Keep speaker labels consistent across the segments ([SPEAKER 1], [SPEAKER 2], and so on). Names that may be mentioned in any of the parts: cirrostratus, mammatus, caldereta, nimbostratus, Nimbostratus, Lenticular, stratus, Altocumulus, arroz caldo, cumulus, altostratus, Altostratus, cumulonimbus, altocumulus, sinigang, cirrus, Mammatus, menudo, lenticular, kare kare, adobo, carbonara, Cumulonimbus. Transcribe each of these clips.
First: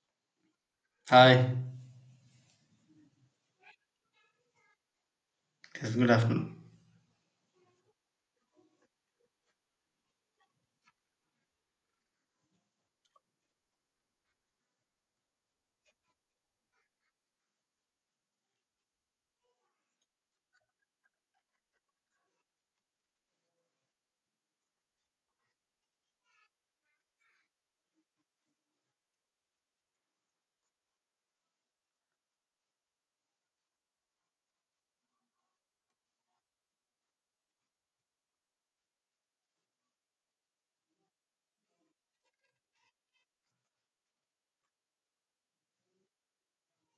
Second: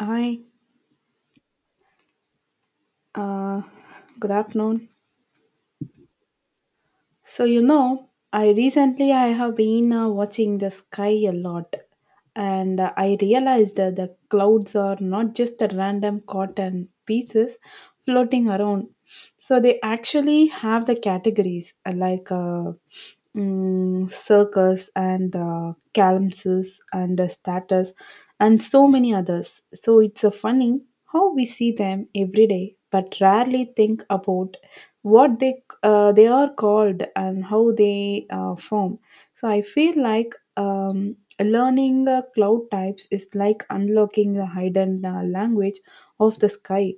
[SPEAKER 1] Hi,
[SPEAKER 2] Hi,
[SPEAKER 1] uh, good afternoon.
[SPEAKER 2] yes, good afternoon.
[SPEAKER 1] I recently I have been watching the sky a lot, and I realized that the clouds are not just the random cotton pieces floating around. So they actually have the categories circus and calypsos and status and so many others. So it's funny how we see them every day, but rarely think about what they are called and how they form. So I feel like learning cloud types is like unlocking the hidden language of the sky.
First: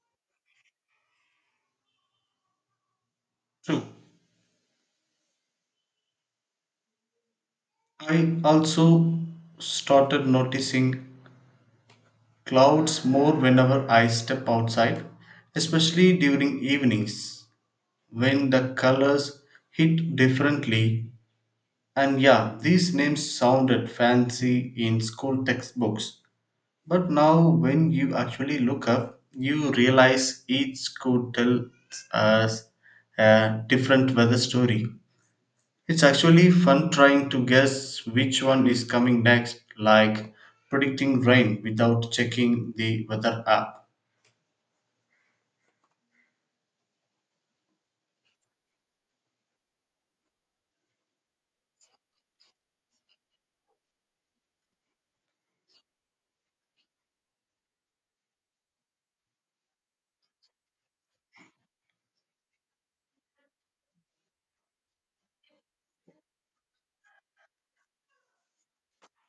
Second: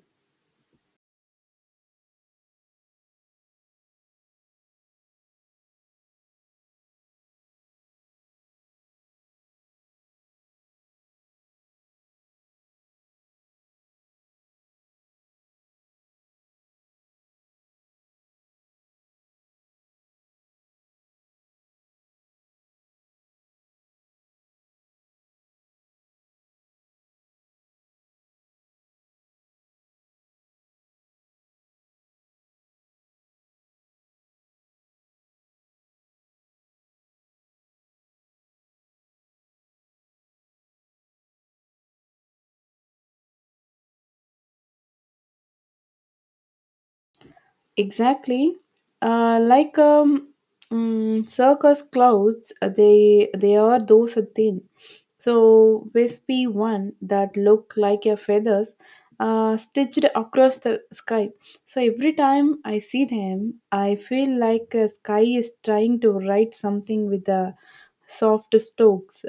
[SPEAKER 2] True. I also started noticing clouds more whenever I step outside, especially during evenings when the colors hit differently. And yeah, these names sounded fancy in school textbooks. But now, when you actually look up, you realize each could tell us a different weather story. It's actually fun trying to guess which one is coming next, like predicting rain without checking the weather app.
[SPEAKER 1] Exactly. Uh, like um, Circus clouds, they are those thin, so wispy one that look like your feathers, stitched across the sky. So every time I see them, I feel like sky is trying to write something with the soft strokes.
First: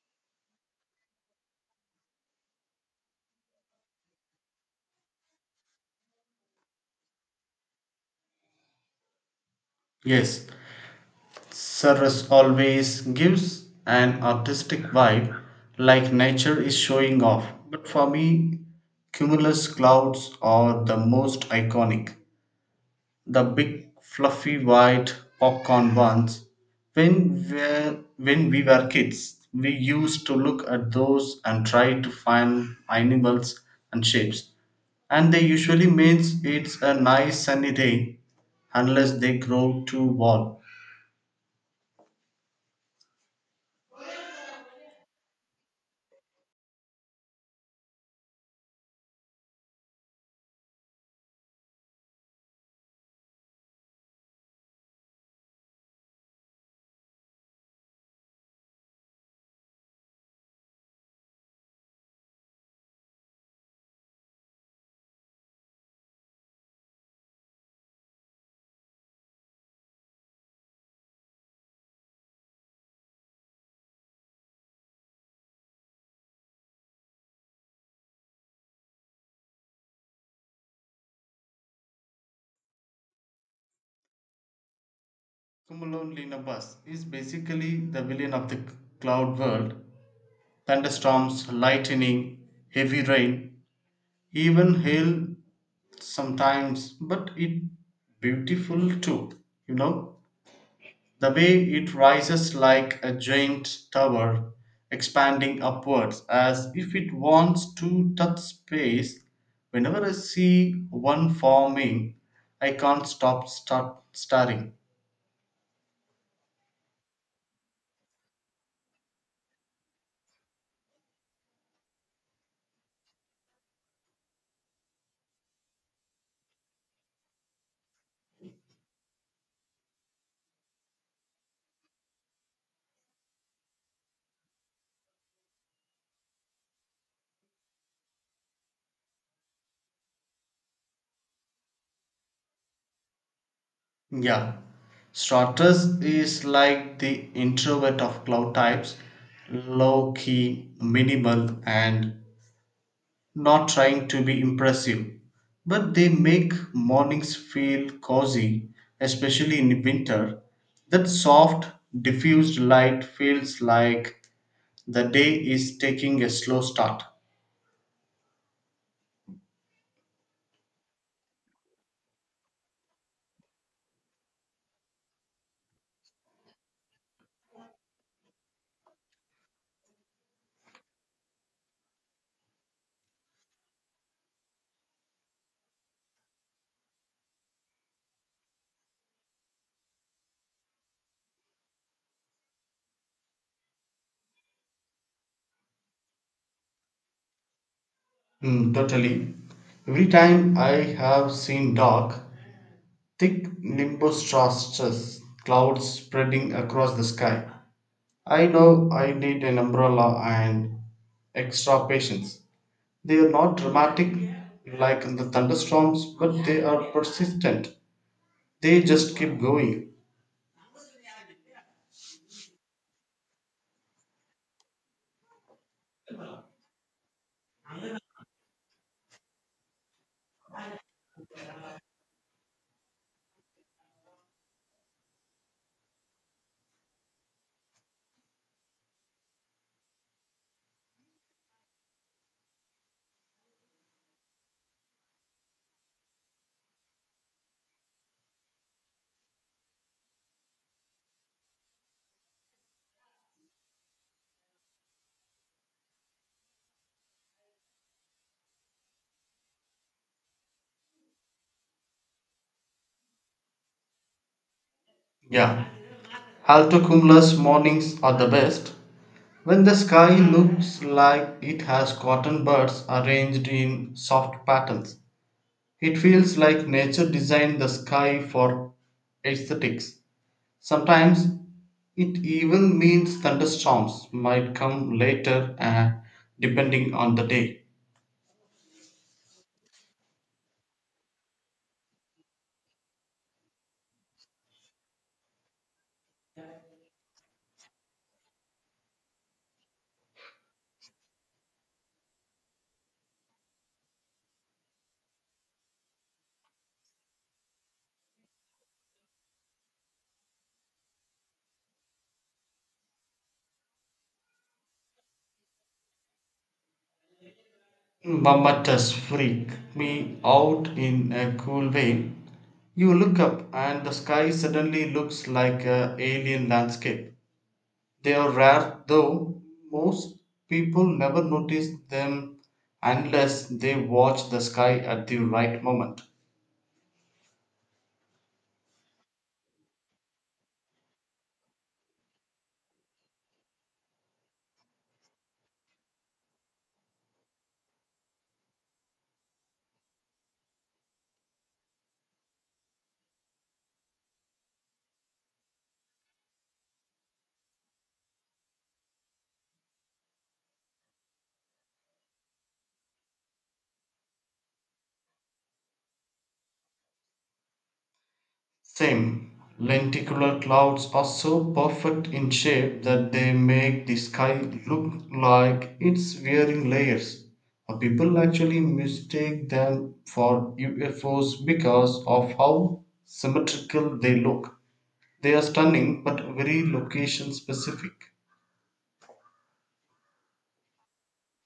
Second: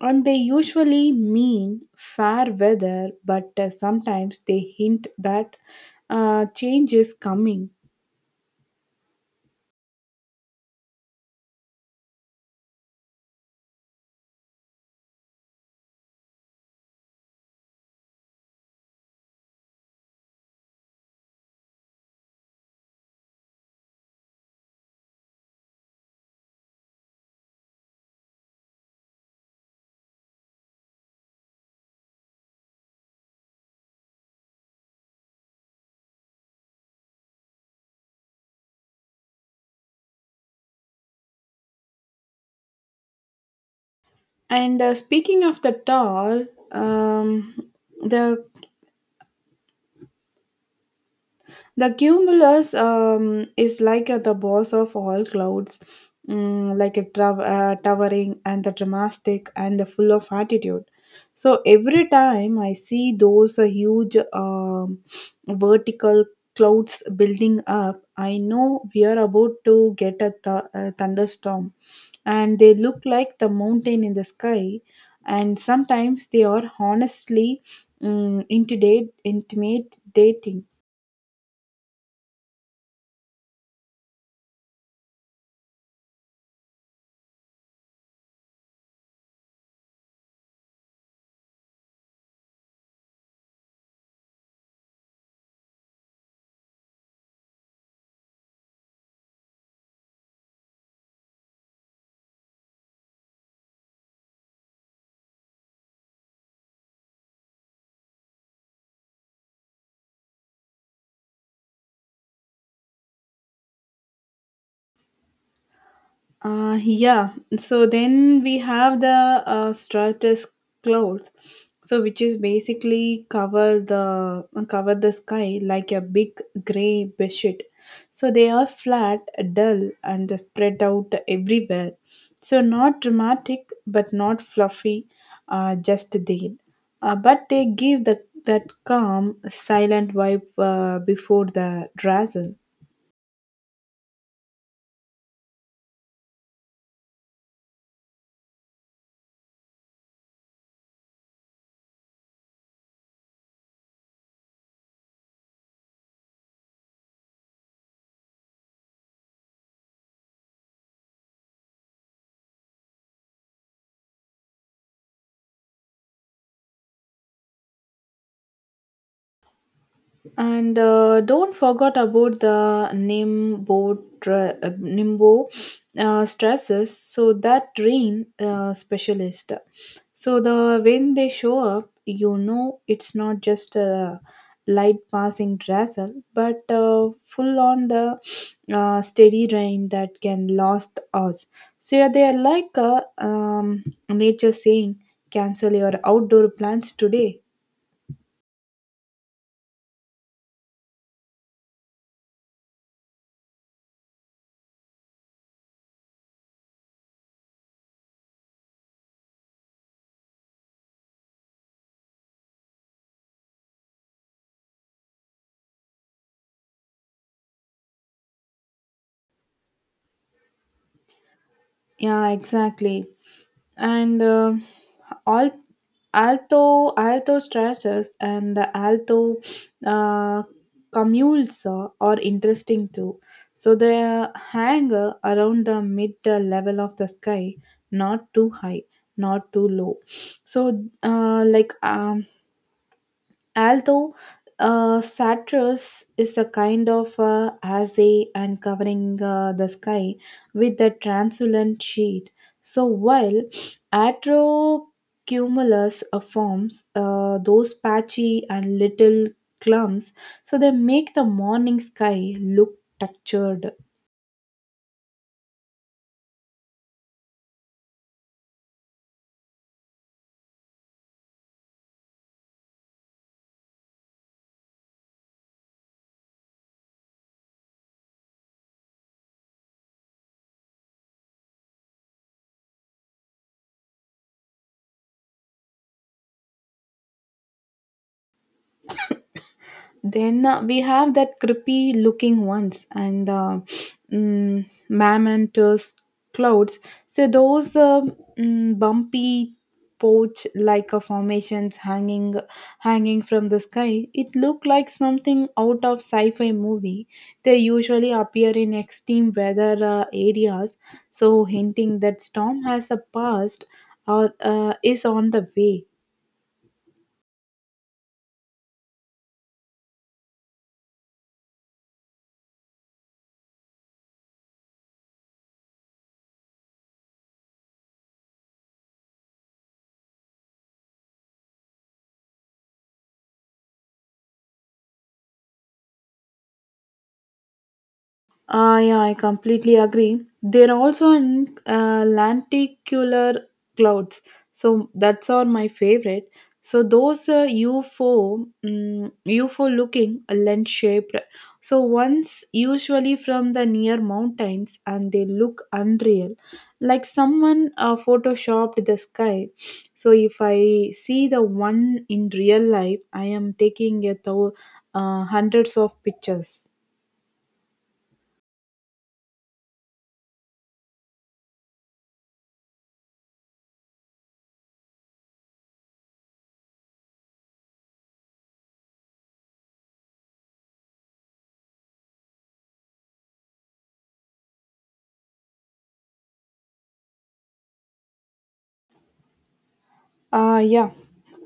[SPEAKER 1] And they usually mean fair weather, but sometimes they hint that change is coming.
[SPEAKER 2] Yes, cirrus always gives an artistic vibe, like nature is showing off. But for me, cumulus clouds are the most iconic. The big fluffy white popcorn ones. When we when we were kids, we used to look at those and try to find animals and shapes. And they usually means it's a nice sunny day unless they grow too warm.
[SPEAKER 1] And speaking of the doll, um, the the cumulus is like the boss of all clouds, like towering and the dramatic and the full of attitude. So every time I see those huge vertical clouds building up, I know we are about to get a thunderstorm. And they look like the mountain in the sky, and sometimes they are honestly mm, intimidate intimidating
[SPEAKER 2] Cumulonimbus is basically the villain of the cloud world. Thunderstorms, lightning, heavy rain, even hail sometimes, but it beautiful too. You know, the way it rises like a giant tower, expanding upwards as if it wants to touch space. Whenever I see one forming, I can't stop start staring.
[SPEAKER 1] Uh, yeah. So then we have the stratus clouds, so which is basically cover the sky like a big gray blanket. So they are flat, dull, and spread out everywhere. So not dramatic, but not fluffy, just there. But they give the that calm, silent vibe before the drizzle.
[SPEAKER 2] Yeah, Stratus is like the introvert of cloud types, low key, minimal, and not trying to be impressive, but they make mornings feel cozy, especially in winter. That soft, diffused light feels like the day is taking a slow start.
[SPEAKER 1] And don't forget about the nimbo stresses. So that rain specialist. So the when they show up, you know it's not just a light passing drizzle, but full on the steady rain that can last us. So yeah, they are like a nature saying, cancel your outdoor plans today.
[SPEAKER 2] Mm, totally. Every time I have seen dark, thick nimbostratus clouds spreading across the sky, I know I need an umbrella and extra patience. They are not dramatic like the thunderstorms, but they are persistent. They just keep going.
[SPEAKER 1] Yeah, exactly. and all alto alto stretches and the alto uh, commules are interesting too. So they hang around the mid level of the sky, not too high, not too low. So although Satyrs is a kind of assay and covering the sky with a translucent sheet. So while Atrocumulus forms those patchy and little clumps, so they make the morning sky look textured.
[SPEAKER 2] Yeah. Altocumulus mornings are the best. When the sky looks like it has cotton buds arranged in soft patterns, it feels like nature designed the sky for aesthetics. Sometimes it even means thunderstorms might come later depending on the day.
[SPEAKER 1] Then we have that creepy looking ones and mammontous clouds. So those bumpy porch like a formations hanging from the sky. It looked like something out of sci-fi movie. They usually appear in extreme weather areas, so hinting that storm has a past or is on the way.
[SPEAKER 2] Mammatus freak me out in a cool way. You look up and the sky suddenly looks like a alien landscape. They are rare though most people never notice them unless they watch the sky at the right moment.
[SPEAKER 1] Ah, yeah, I completely agree. There are also in lenticular clouds, so that's all my favorite. So those UFO, mm UFO looking lens shaped. So once usually from the near mountains, and they look unreal, like someone photoshopped the sky. So if I see the one in real life, I am taking a hundreds of pictures.
[SPEAKER 2] Same, lenticular clouds are so perfect in shape that they make the sky look like it's wearing layers. People actually mistake them for UFOs because of how symmetrical they look. They are stunning but very location specific.
[SPEAKER 1] Uh, yeah.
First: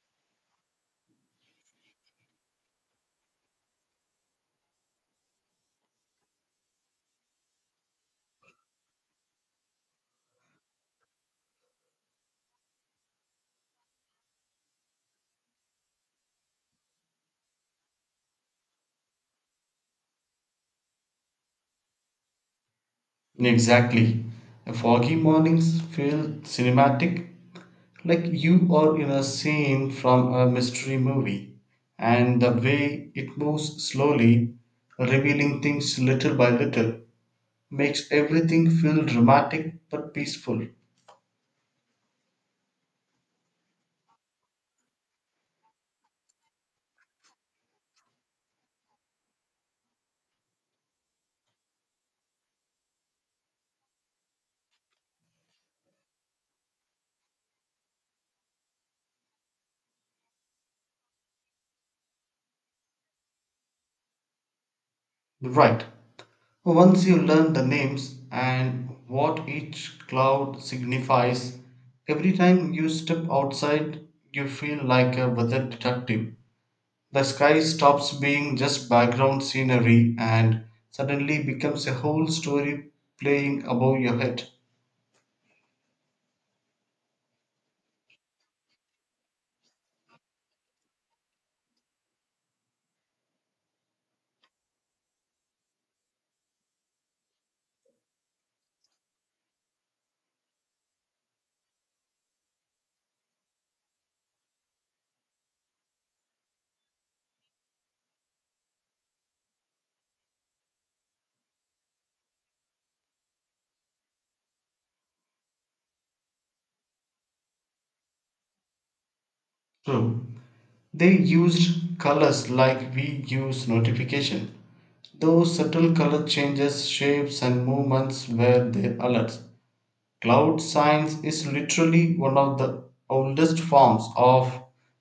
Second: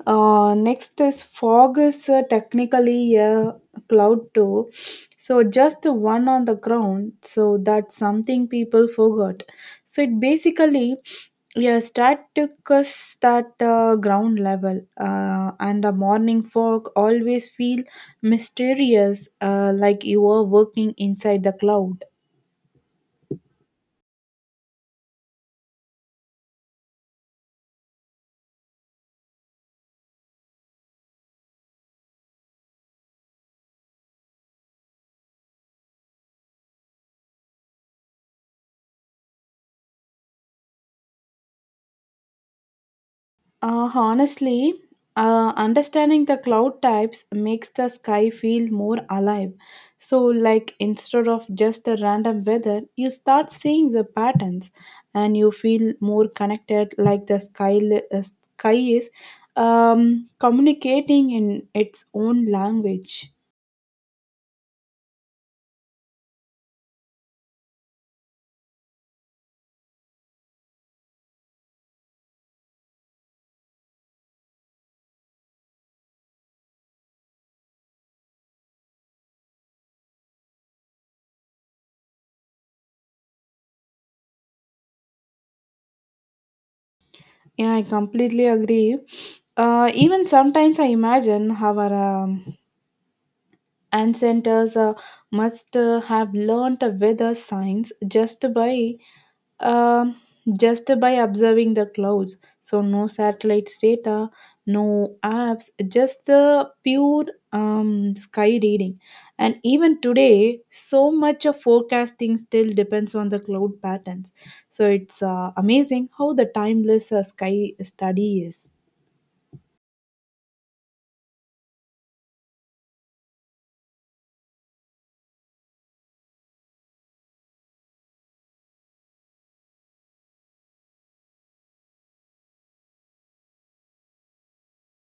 [SPEAKER 1] Next is fog is technically a cloud too. So just the one on the ground. So that's something people forgot. So it basically yeah static is that ground level, and the morning fog always feel mysterious, like you are working inside the cloud.
[SPEAKER 2] Exactly. Foggy mornings feel cinematic. Like you are in a scene from a mystery movie, and the way it moves slowly, revealing things little by little, makes everything feel dramatic but peaceful.
[SPEAKER 1] Honestly, understanding the cloud types makes the sky feel more alive. So, like instead of just a random weather, you start seeing the patterns, and you feel more connected. Like the sky, sky is communicating in its own language.
[SPEAKER 2] Right. Once you learn the names and what each cloud signifies, every time you step outside, you feel like a weather detective. The sky stops being just background scenery and suddenly becomes a whole story playing above your head.
[SPEAKER 1] Yeah, I completely agree. Even sometimes I imagine how our um, and centers must have learnt weather signs um just by observing the clouds. So no satellites data, no apps, just the pure sky reading. And even today so much of forecasting still depends on the cloud patterns. So it's amazing how the timeless sky study is.
[SPEAKER 2] True. They used colors like we use notification. Those subtle color changes, shapes, and movements were their alerts. Cloud science is literally one of the oldest forms of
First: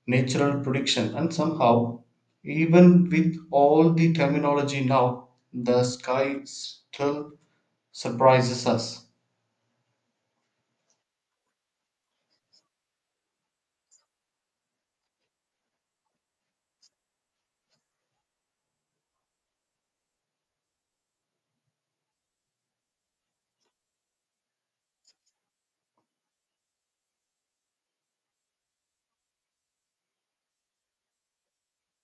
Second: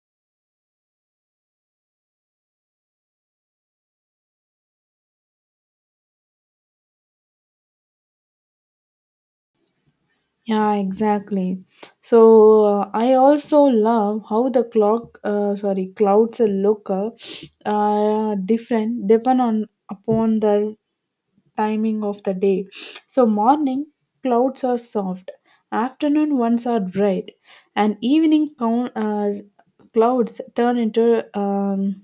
[SPEAKER 2] natural prediction, and somehow, even with all the terminology now, the sky still surprises us.
[SPEAKER 1] Yeah, exactly. So I also love how the clouds look different depend on upon the timing of the day. So morning clouds are soft, afternoon ones are bright, and evening clouds turn into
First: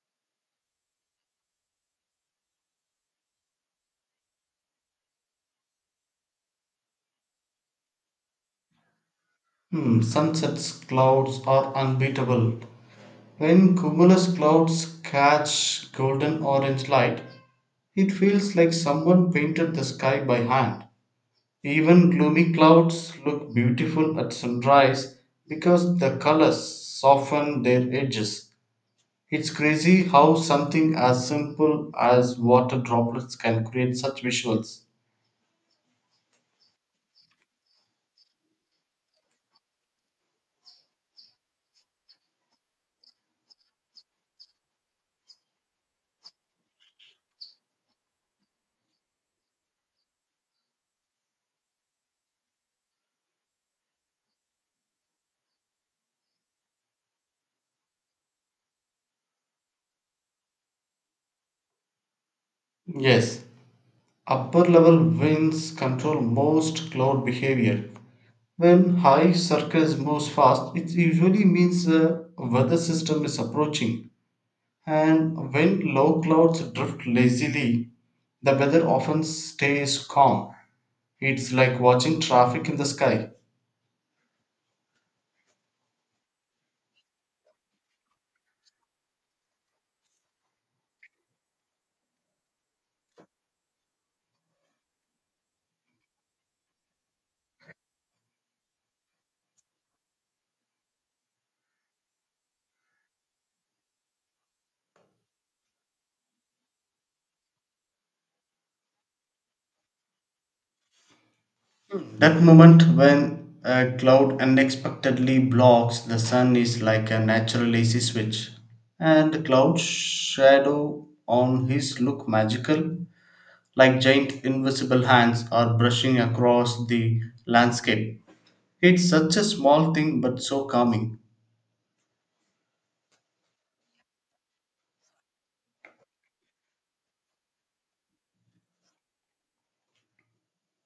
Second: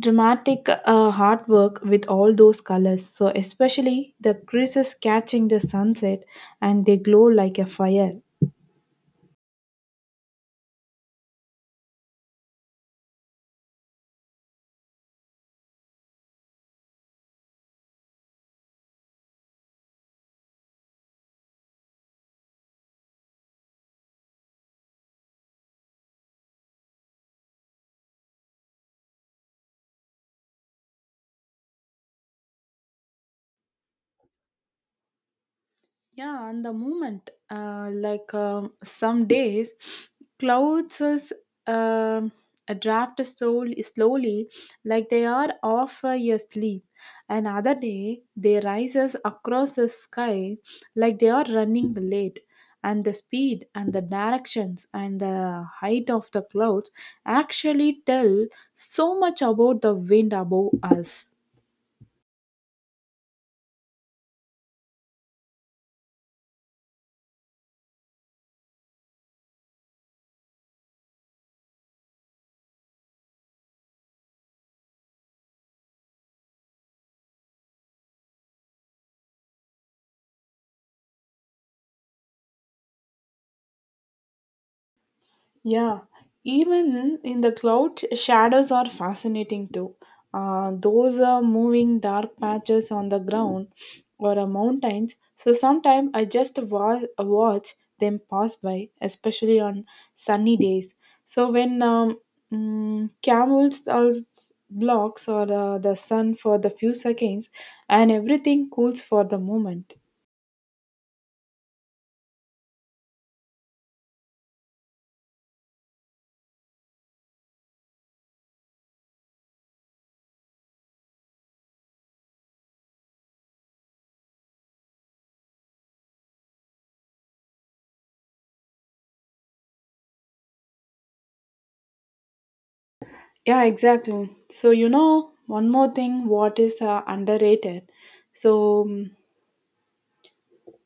[SPEAKER 1] dramatic artwork with all those colors. So especially the creases catching the sunset, and they glow like a fire.
[SPEAKER 2] Hmm. Sunset's clouds are unbeatable. When cumulus clouds catch golden orange light, it feels like someone painted the sky by hand. Even gloomy clouds look beautiful at sunrise because the colors soften their edges. It's crazy how something as simple as water droplets can create such visuals.
[SPEAKER 1] Yeah, and the moment, some days, clouds is um a draft slowly, slowly, like they are off a sleep. Another day, they rises across the sky, like they are running late. And the speed and the directions and the height of the clouds actually tell so much about the wind above us.
[SPEAKER 2] Yes, upper level winds control most cloud behavior. When high circles moves fast, it usually means the weather system is approaching. And when low clouds drift lazily, the weather often stays calm. It's like watching traffic in the sky.
[SPEAKER 1] Yeah, even in the cloud, shadows are fascinating too. Those are moving dark patches on the ground or mountains. So sometimes I just watch them pass by, especially on sunny days. So when camels are blocks or the sun for the few seconds, and everything cools for the moment.
[SPEAKER 2] That moment when a cloud unexpectedly blocks the sun is like a natural AC switch. And the cloud shadow on his look magical like giant invisible hands are brushing across the landscape. It's such a small thing but so calming.
[SPEAKER 1] Yeah, exactly. So, you know, one more thing what is underrated. So, mm,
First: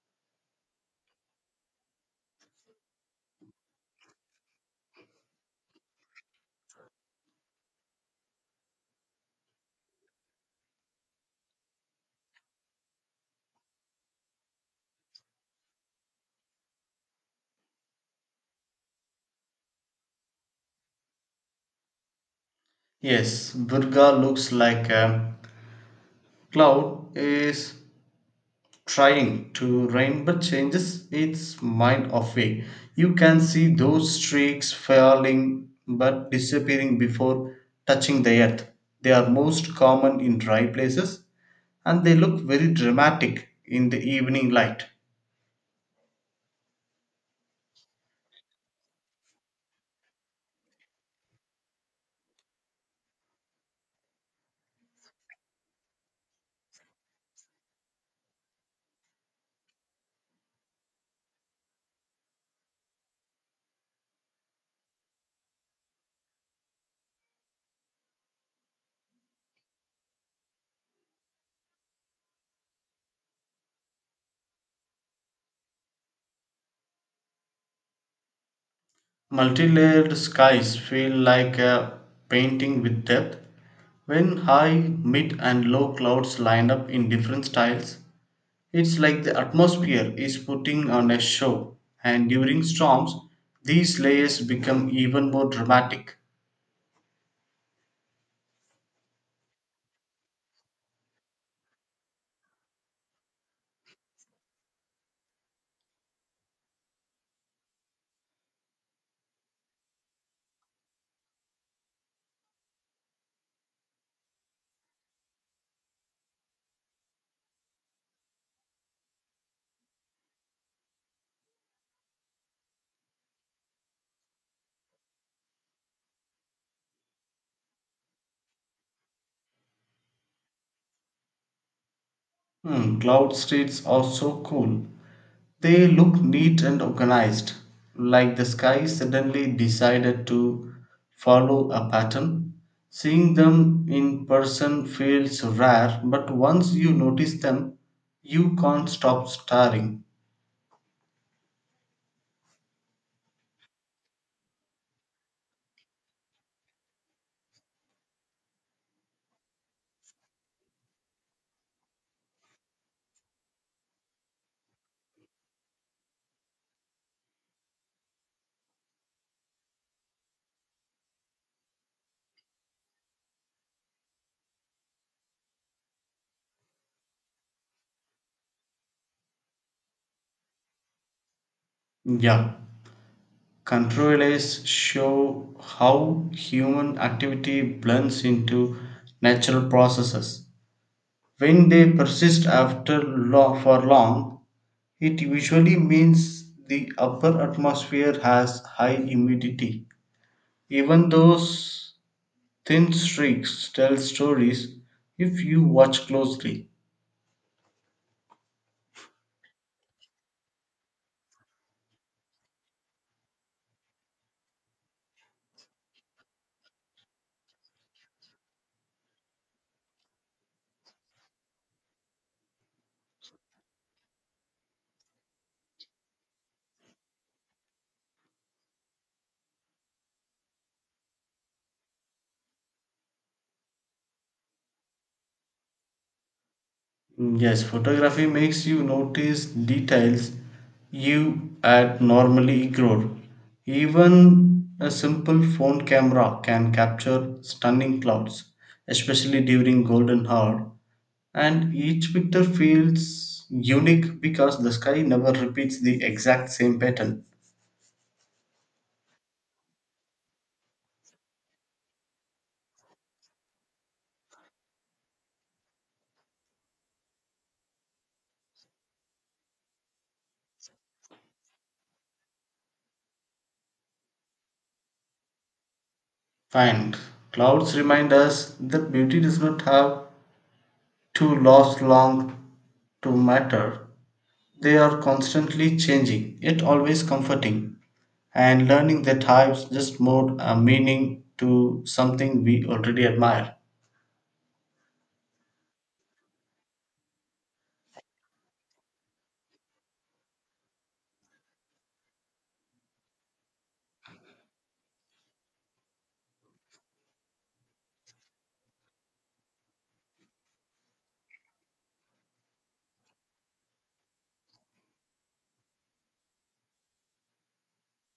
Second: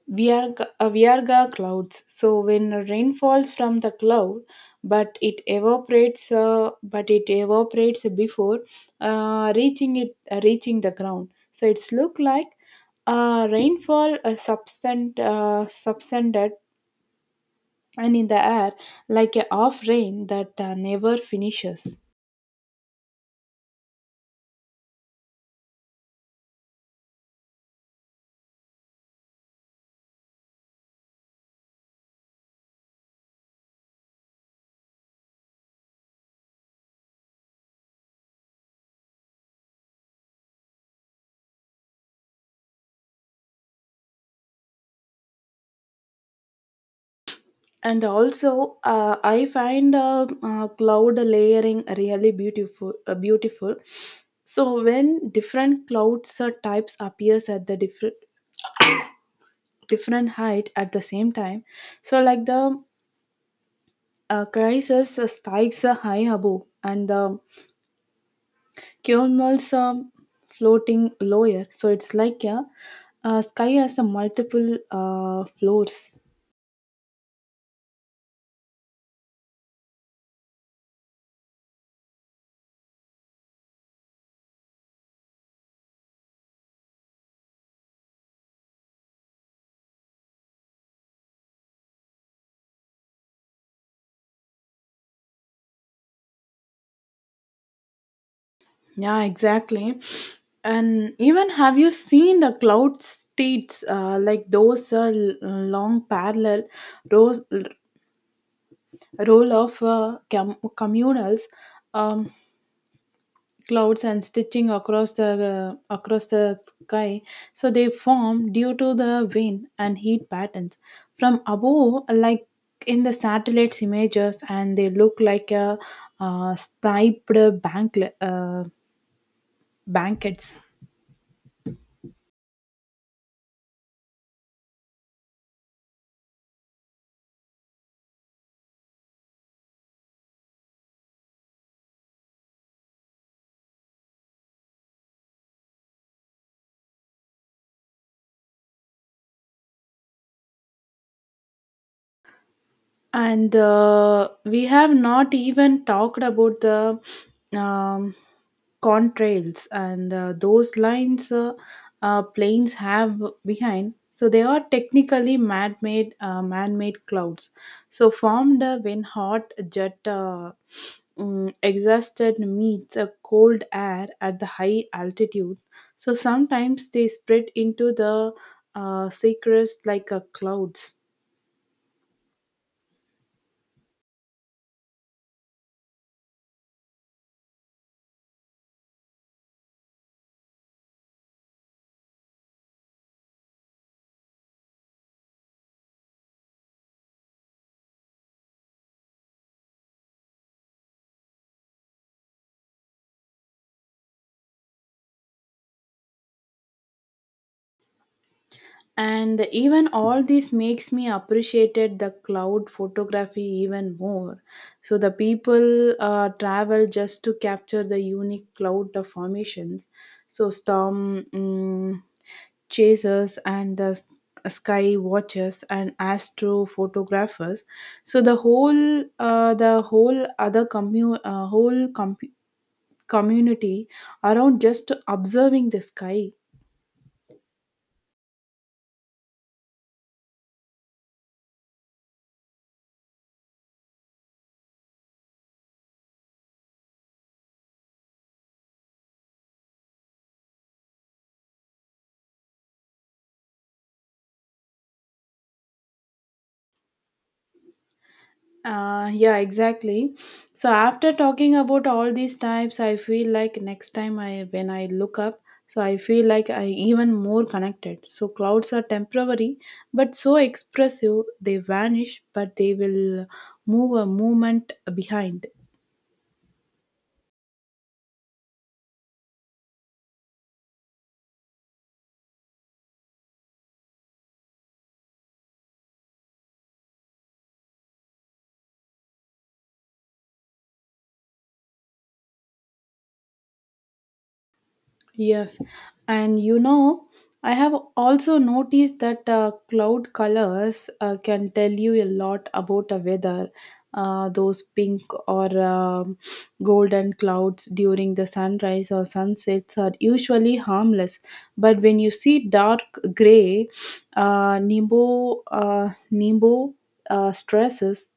[SPEAKER 1] we are g- uh, we are the clouds. So, when rain falls from the cloud, but it evaporates before reaching the ground. So, it's look like rainfall substance substandard and in the air, like a half rain that never finishes.
[SPEAKER 2] Yes, Durga looks like a cloud is trying to rain but changes its mind of way. You can see those streaks falling but disappearing before touching the earth. They are most common in dry places and they look very dramatic in the evening light.
[SPEAKER 1] And also, I find cloud layering really beautiful. So when different clouds types appears at the different height at the same time, so like the crisis spikes high above and the cumulus floating lower. So it's like a sky has a multiple floors.
[SPEAKER 2] Multi-layered skies feel like a painting with depth. When high, mid, and low clouds line up in different styles, it's like the atmosphere is putting on a show. And during storms, these layers become even more dramatic.
[SPEAKER 1] Yeah, exactly. And even have you seen the cloud states, like those long parallel rows, roll of communals um, clouds and stitching across the sky? So they form due to the wind and heat patterns from above, like in the satellites images, and they look like a striped bank blankets.
[SPEAKER 2] Hmm, cloud streets are so cool. They look neat and organized, like the sky suddenly decided to follow a pattern. Seeing them in person feels rare, but once you notice them, you can't stop staring.
[SPEAKER 1] And we have not even talked about the um, contrails and those lines planes have behind. So they are technically man-made clouds. So formed when hot jet exhausted meets a cold air at the high altitude. So sometimes they spread into the cirrus like a clouds.
[SPEAKER 2] Yeah, controllers show how human activity blends into natural processes. When they persist after long, for long, it usually means the upper atmosphere has high humidity. Even those thin streaks tell stories if you watch closely.
[SPEAKER 1] And even all this makes me appreciated the cloud photography even more. So the people travel just to capture the unique cloud of formations. So storm chasers and the sky watchers and astro photographers, so the whole other commu- whole com- community around just observing the sky.
[SPEAKER 2] Mm, yes, photography makes you notice details you had normally ignored. Even a simple phone camera can capture stunning clouds, especially during golden hour. And each picture feels unique because the sky never repeats the exact same pattern.
[SPEAKER 1] Yeah, exactly. So after talking about all these types, I feel like next time I when I look up, so I feel like I even more connected. So clouds are temporary, but so expressive. They vanish, but they will move a movement behind.
[SPEAKER 2] And clouds remind us that beauty does not have to last long to matter. They are constantly changing, yet always comforting, and learning their types just more a meaning to something we already admire.
[SPEAKER 1] Yes, and you know, I have also noticed that cloud colors can tell you a lot about a weather. Those pink or golden clouds during the sunrise or sunsets are usually harmless, but when you see dark gray, nimbo stresses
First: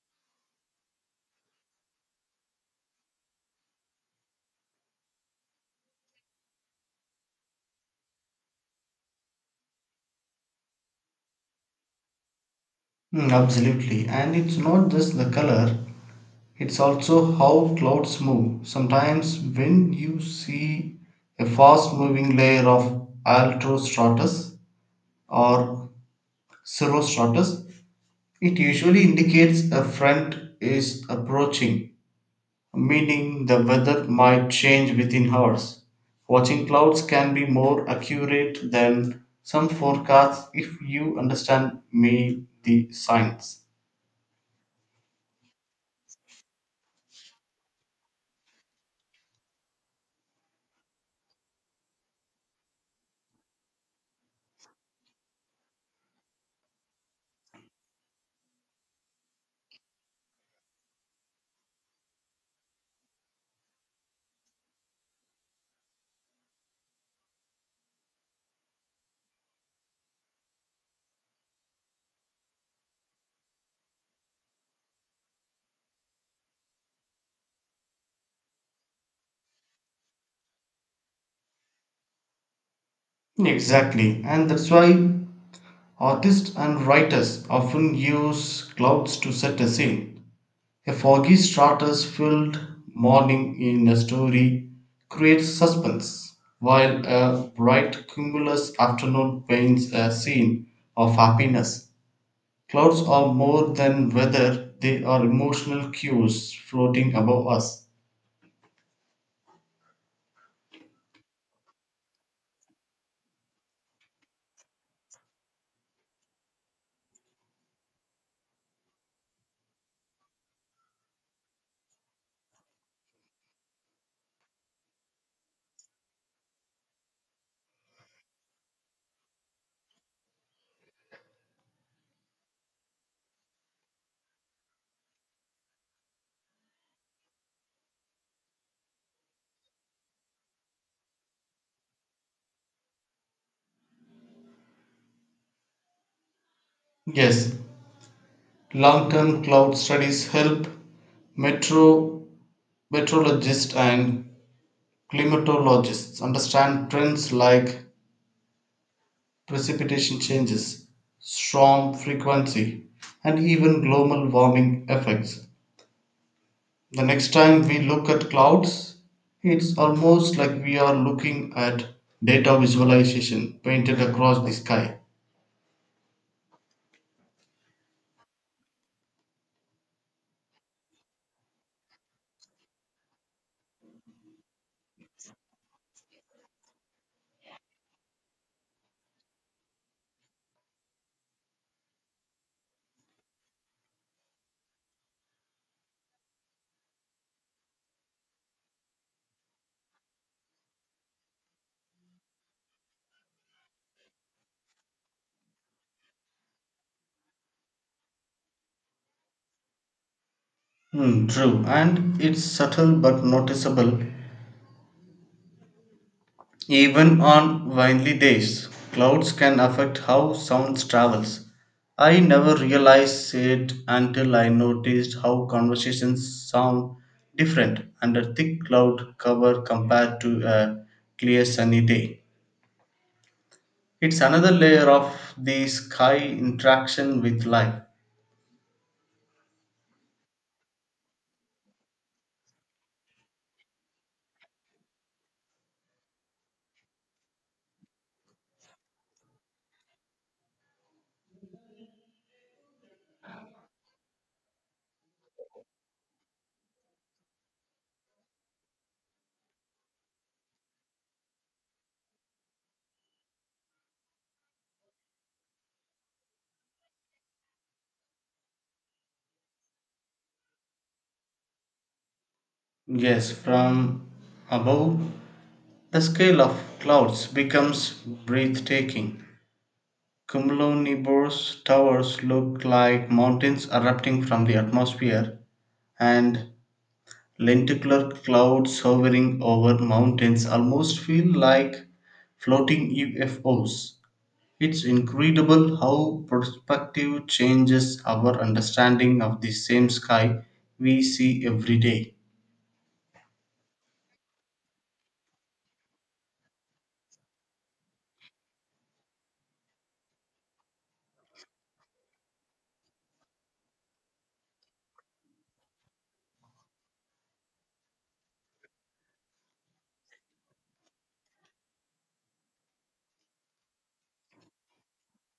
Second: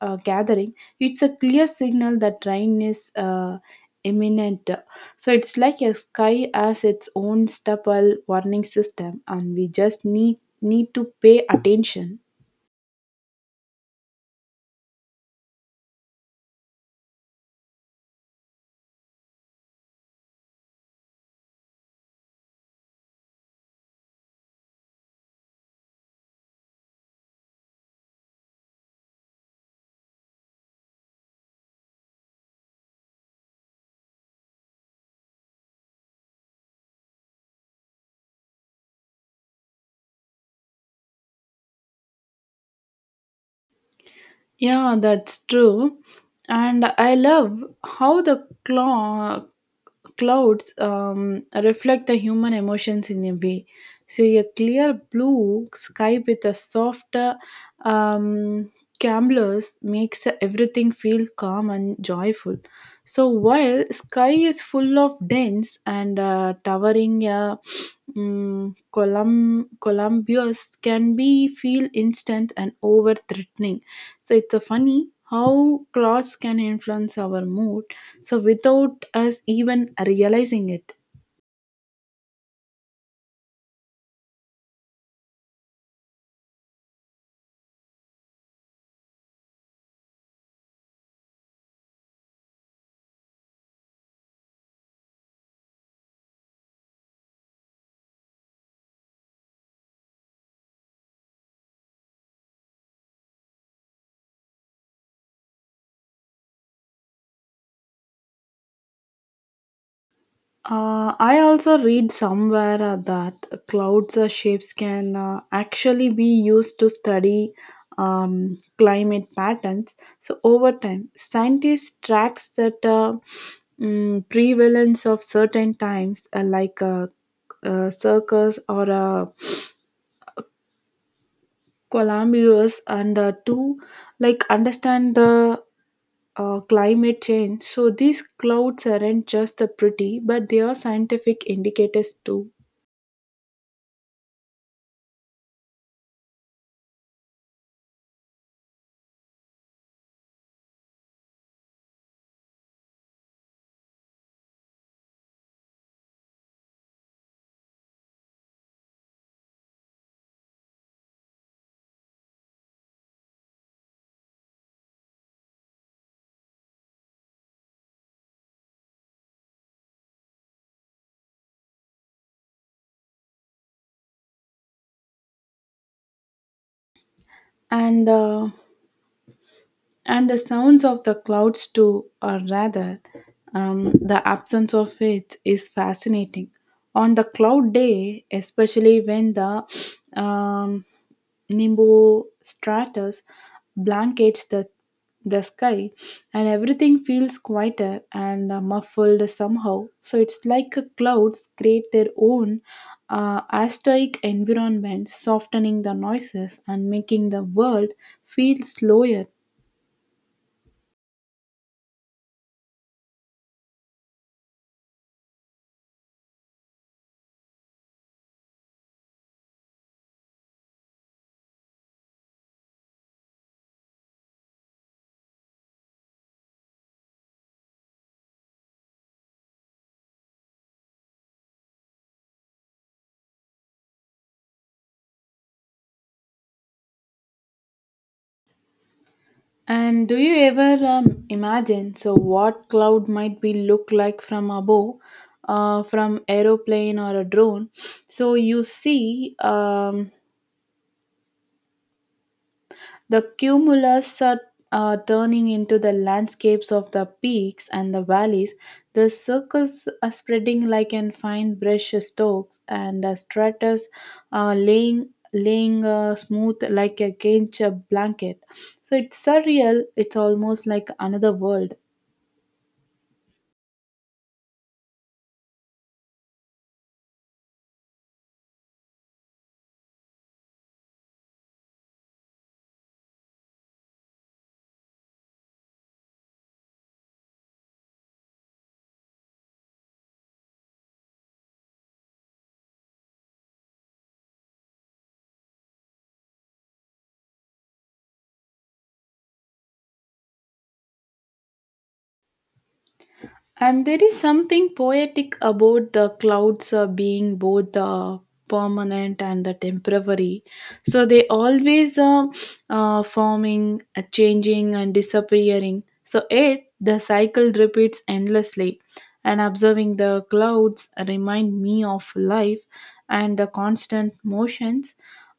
[SPEAKER 1] gathering, it's a clear signal that rain is imminent. So it's like a sky has its own stubble warning system, and we just need to pay attention.
[SPEAKER 2] Mm, absolutely. And it's not just the color, it's also how clouds move. Sometimes when you see a fast moving layer of altostratus or cirrostratus, it usually indicates a front is approaching, meaning the weather might change within hours. Watching clouds can be more accurate than some forecasts if you understand me the science.
[SPEAKER 1] Yeah, that's true. And I love how the clouds reflect the human emotions in a way. So, a clear blue sky with a soft um, camblers makes everything feel calm and joyful. So, while sky is full of dense and towering Columbus can be feel instant and over threatening. So it's a funny how clothes can influence our mood. So without us even realizing it.
[SPEAKER 2] Exactly, and that's why artists and writers often use clouds to set a scene. A foggy stratus filled morning in a story creates suspense, while a bright cumulus afternoon paints a scene of happiness. Clouds are more than weather, they are emotional cues floating above us.
[SPEAKER 1] I also read somewhere that clouds shapes can actually be used to study climate patterns. So over time, scientists tracks that prevalence of certain times, like circus or columbus, and to like understand the climate change. So these clouds aren't just the pretty, but they are scientific indicators too.
[SPEAKER 2] Yes, long term cloud studies help metro, meteorologists and climatologists understand trends like precipitation changes, storm frequency, and even global warming effects. The next time we look at clouds, it's almost like we are looking at data visualization painted across the sky.
[SPEAKER 1] And the sounds of the clouds too, or rather the absence of it is fascinating on the cloud day, especially when the um, Nimbostratus blankets the sky, and everything feels quieter and muffled somehow. So it's like a clouds create their own astoic environment, softening the noises and making the world feel slower.
[SPEAKER 2] Hmm, true, and it's subtle but noticeable. Even on windy days, clouds can affect how sound travels. I never realized it until I noticed how conversations sound different under thick cloud cover compared to a clear sunny day. It's another layer of the sky interaction with life.
[SPEAKER 1] And do you ever imagine so what cloud might be look like from above, from aeroplane or a drone? So you see. The cumulus are turning into the landscapes of the peaks and the valleys. The circles are spreading like an fine brush strokes, and the stratus are laying smooth like a cage blanket. So it's surreal. It's almost like another world.
[SPEAKER 2] Yes, from above, the scale of clouds becomes breathtaking. Cumulonimbus towers look like mountains erupting from the atmosphere, and lenticular clouds hovering over mountains almost feel like floating UFOs. It's incredible how perspective changes our understanding of the same sky we see every day.
[SPEAKER 1] And there is something poetic about the clouds being both permanent and the temporary. So they always forming, changing, and disappearing. So it the cycle repeats endlessly. And observing the clouds remind me of life and the constant motions,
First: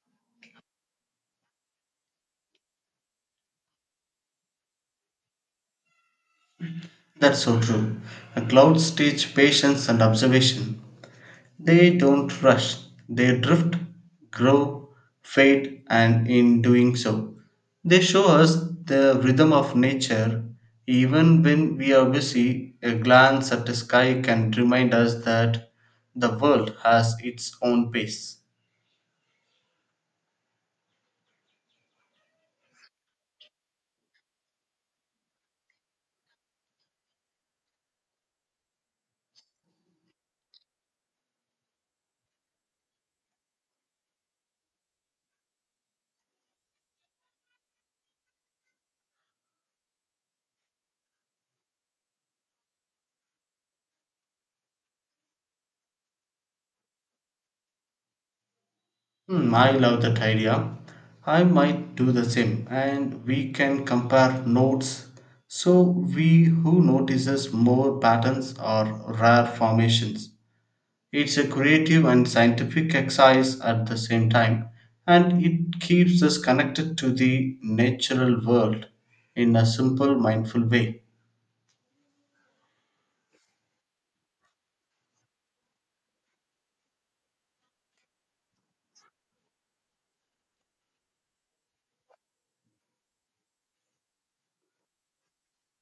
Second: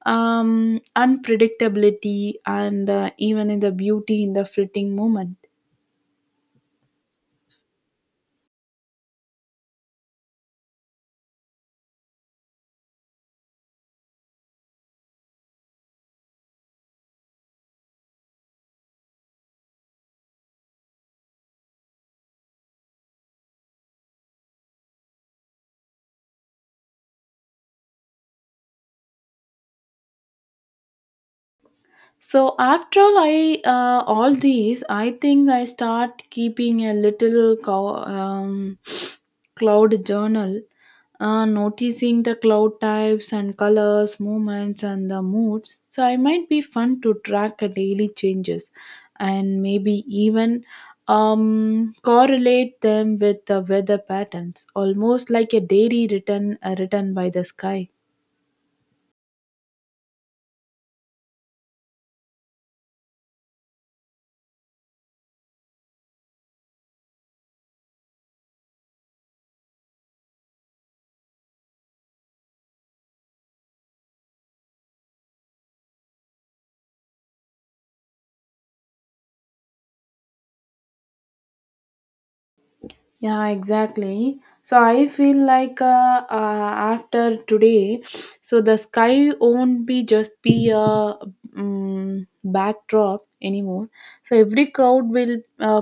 [SPEAKER 1] unpredictability, and even in the beauty in the fleeting moment.
[SPEAKER 2] That's so true. A cloud teach patience and observation. They don't rush, they drift, grow, fade, and in doing so, they show us the rhythm of nature. Even when we are busy, a glance at the sky can remind us that the world has its own pace.
[SPEAKER 1] So after all, I all these, I think I start keeping a little cloud journal, noticing the cloud types and colors, movements, and the moods. So I might be fun to track a daily changes, and maybe even correlate them with the weather patterns, almost like a diary written written by the sky.
[SPEAKER 2] Hmm, I love that idea. I might do the same, and we can compare notes. So, we who notices more patterns or rare formations. It's a creative and scientific exercise at the same time, and it keeps us connected to the natural world in a simple, mindful way.
[SPEAKER 1] Yeah, exactly. So I feel like after today, so the sky won't be just be a backdrop anymore. So every crowd will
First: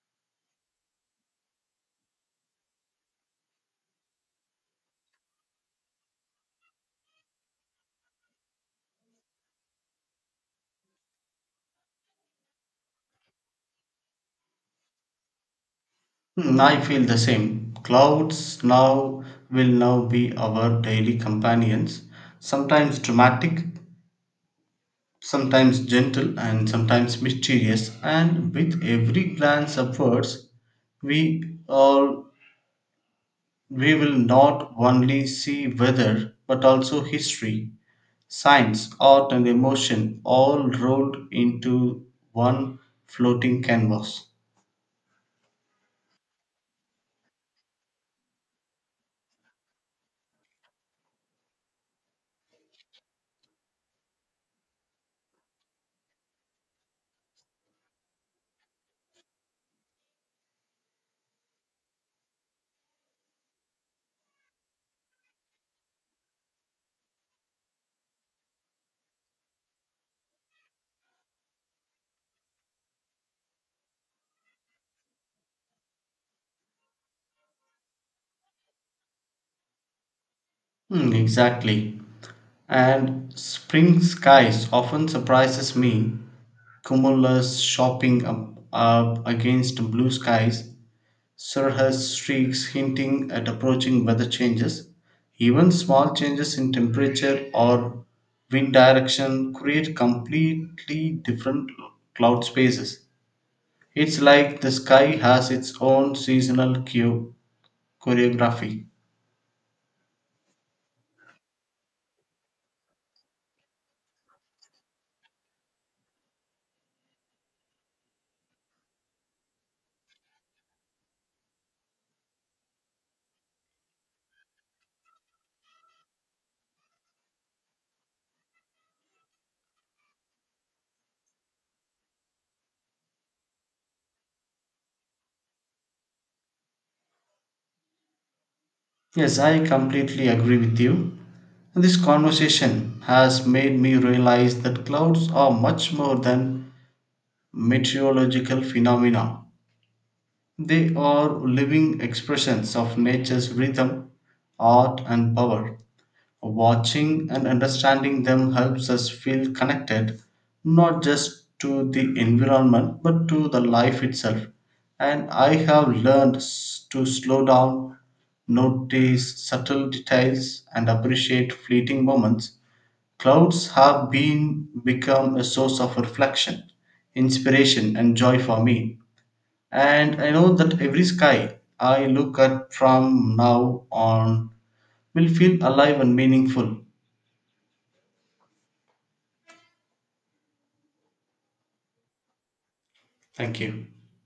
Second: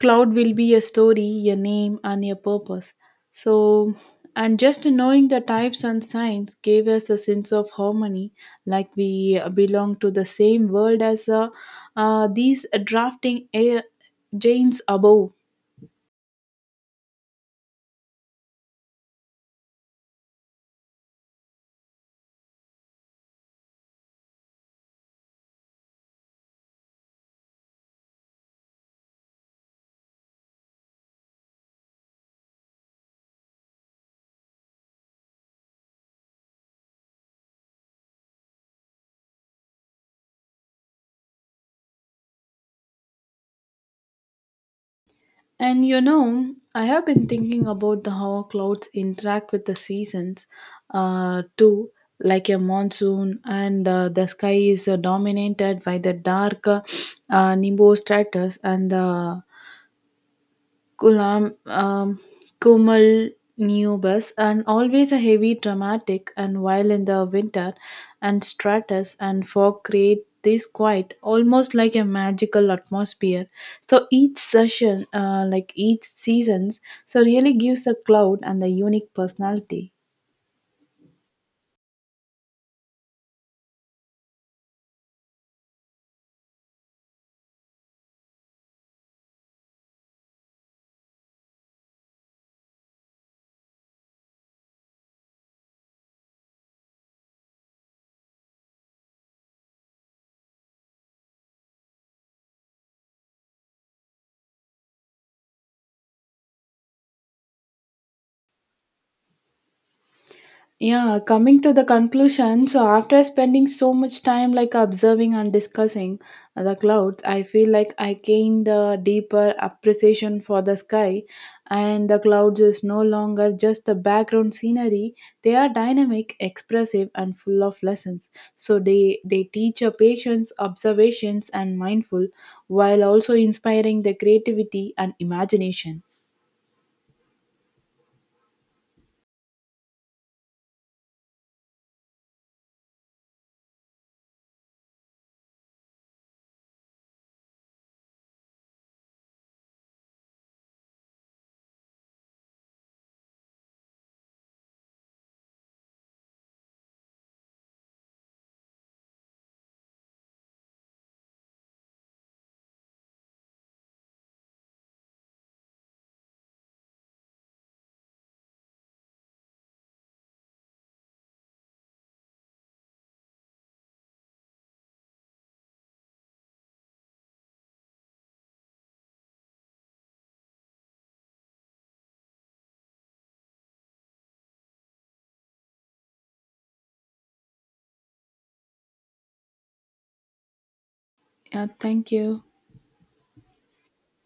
[SPEAKER 1] cloud will be a story, a name, and a purpose. So and just knowing the types and signs gave us a sense of harmony, like we belong to the same world as these drafting air, James above.
[SPEAKER 2] Hmm, I feel the same. Clouds now will now be our daily companions, sometimes dramatic, sometimes gentle, and sometimes mysterious. And with every glance upwards, we all we will not only see weather but also history. Science, art, and emotion all rolled into one floating canvas.
[SPEAKER 1] And you know, I have been thinking about the how clouds interact with the seasons too, like a monsoon, and the sky is dominated by the dark nimbus stratus and the Kulam, um, Kumal Nubus, and always a heavy, dramatic, and while in the winter, and stratus and fog create this quiet, almost like a magical atmosphere. So each session, like each seasons, so really gives a cloud and the unique personality.
[SPEAKER 2] Hmm, exactly. And spring skies often surprises me. Cumulus shopping up against blue skies, cirrus streaks hinting at approaching weather changes. Even small changes in temperature or wind direction create completely different cloud spaces. It's like the sky has its own seasonal choreography.
[SPEAKER 1] Yeah, coming to the conclusion, so after spending so much time like observing and discussing the clouds, I feel like I gained a deeper appreciation for the sky, and the clouds is no longer just the background scenery. They are dynamic, expressive and full of lessons. So they teach your patience, observations and mindful while also inspiring the creativity and imagination.
[SPEAKER 2] Yes, I completely agree with you. This conversation has made me realize that clouds are much more than meteorological phenomena. They are living expressions of nature's rhythm, art, and power. Watching and understanding them helps us feel connected not just to the environment but to the life itself. And I have learned to slow down, notice subtle details, and appreciate fleeting moments. Clouds have been become a source of reflection, inspiration, and joy for me. And I know that every sky I look at from now on will feel alive and meaningful.
[SPEAKER 1] Yeah, thank you.
[SPEAKER 2] Thank you.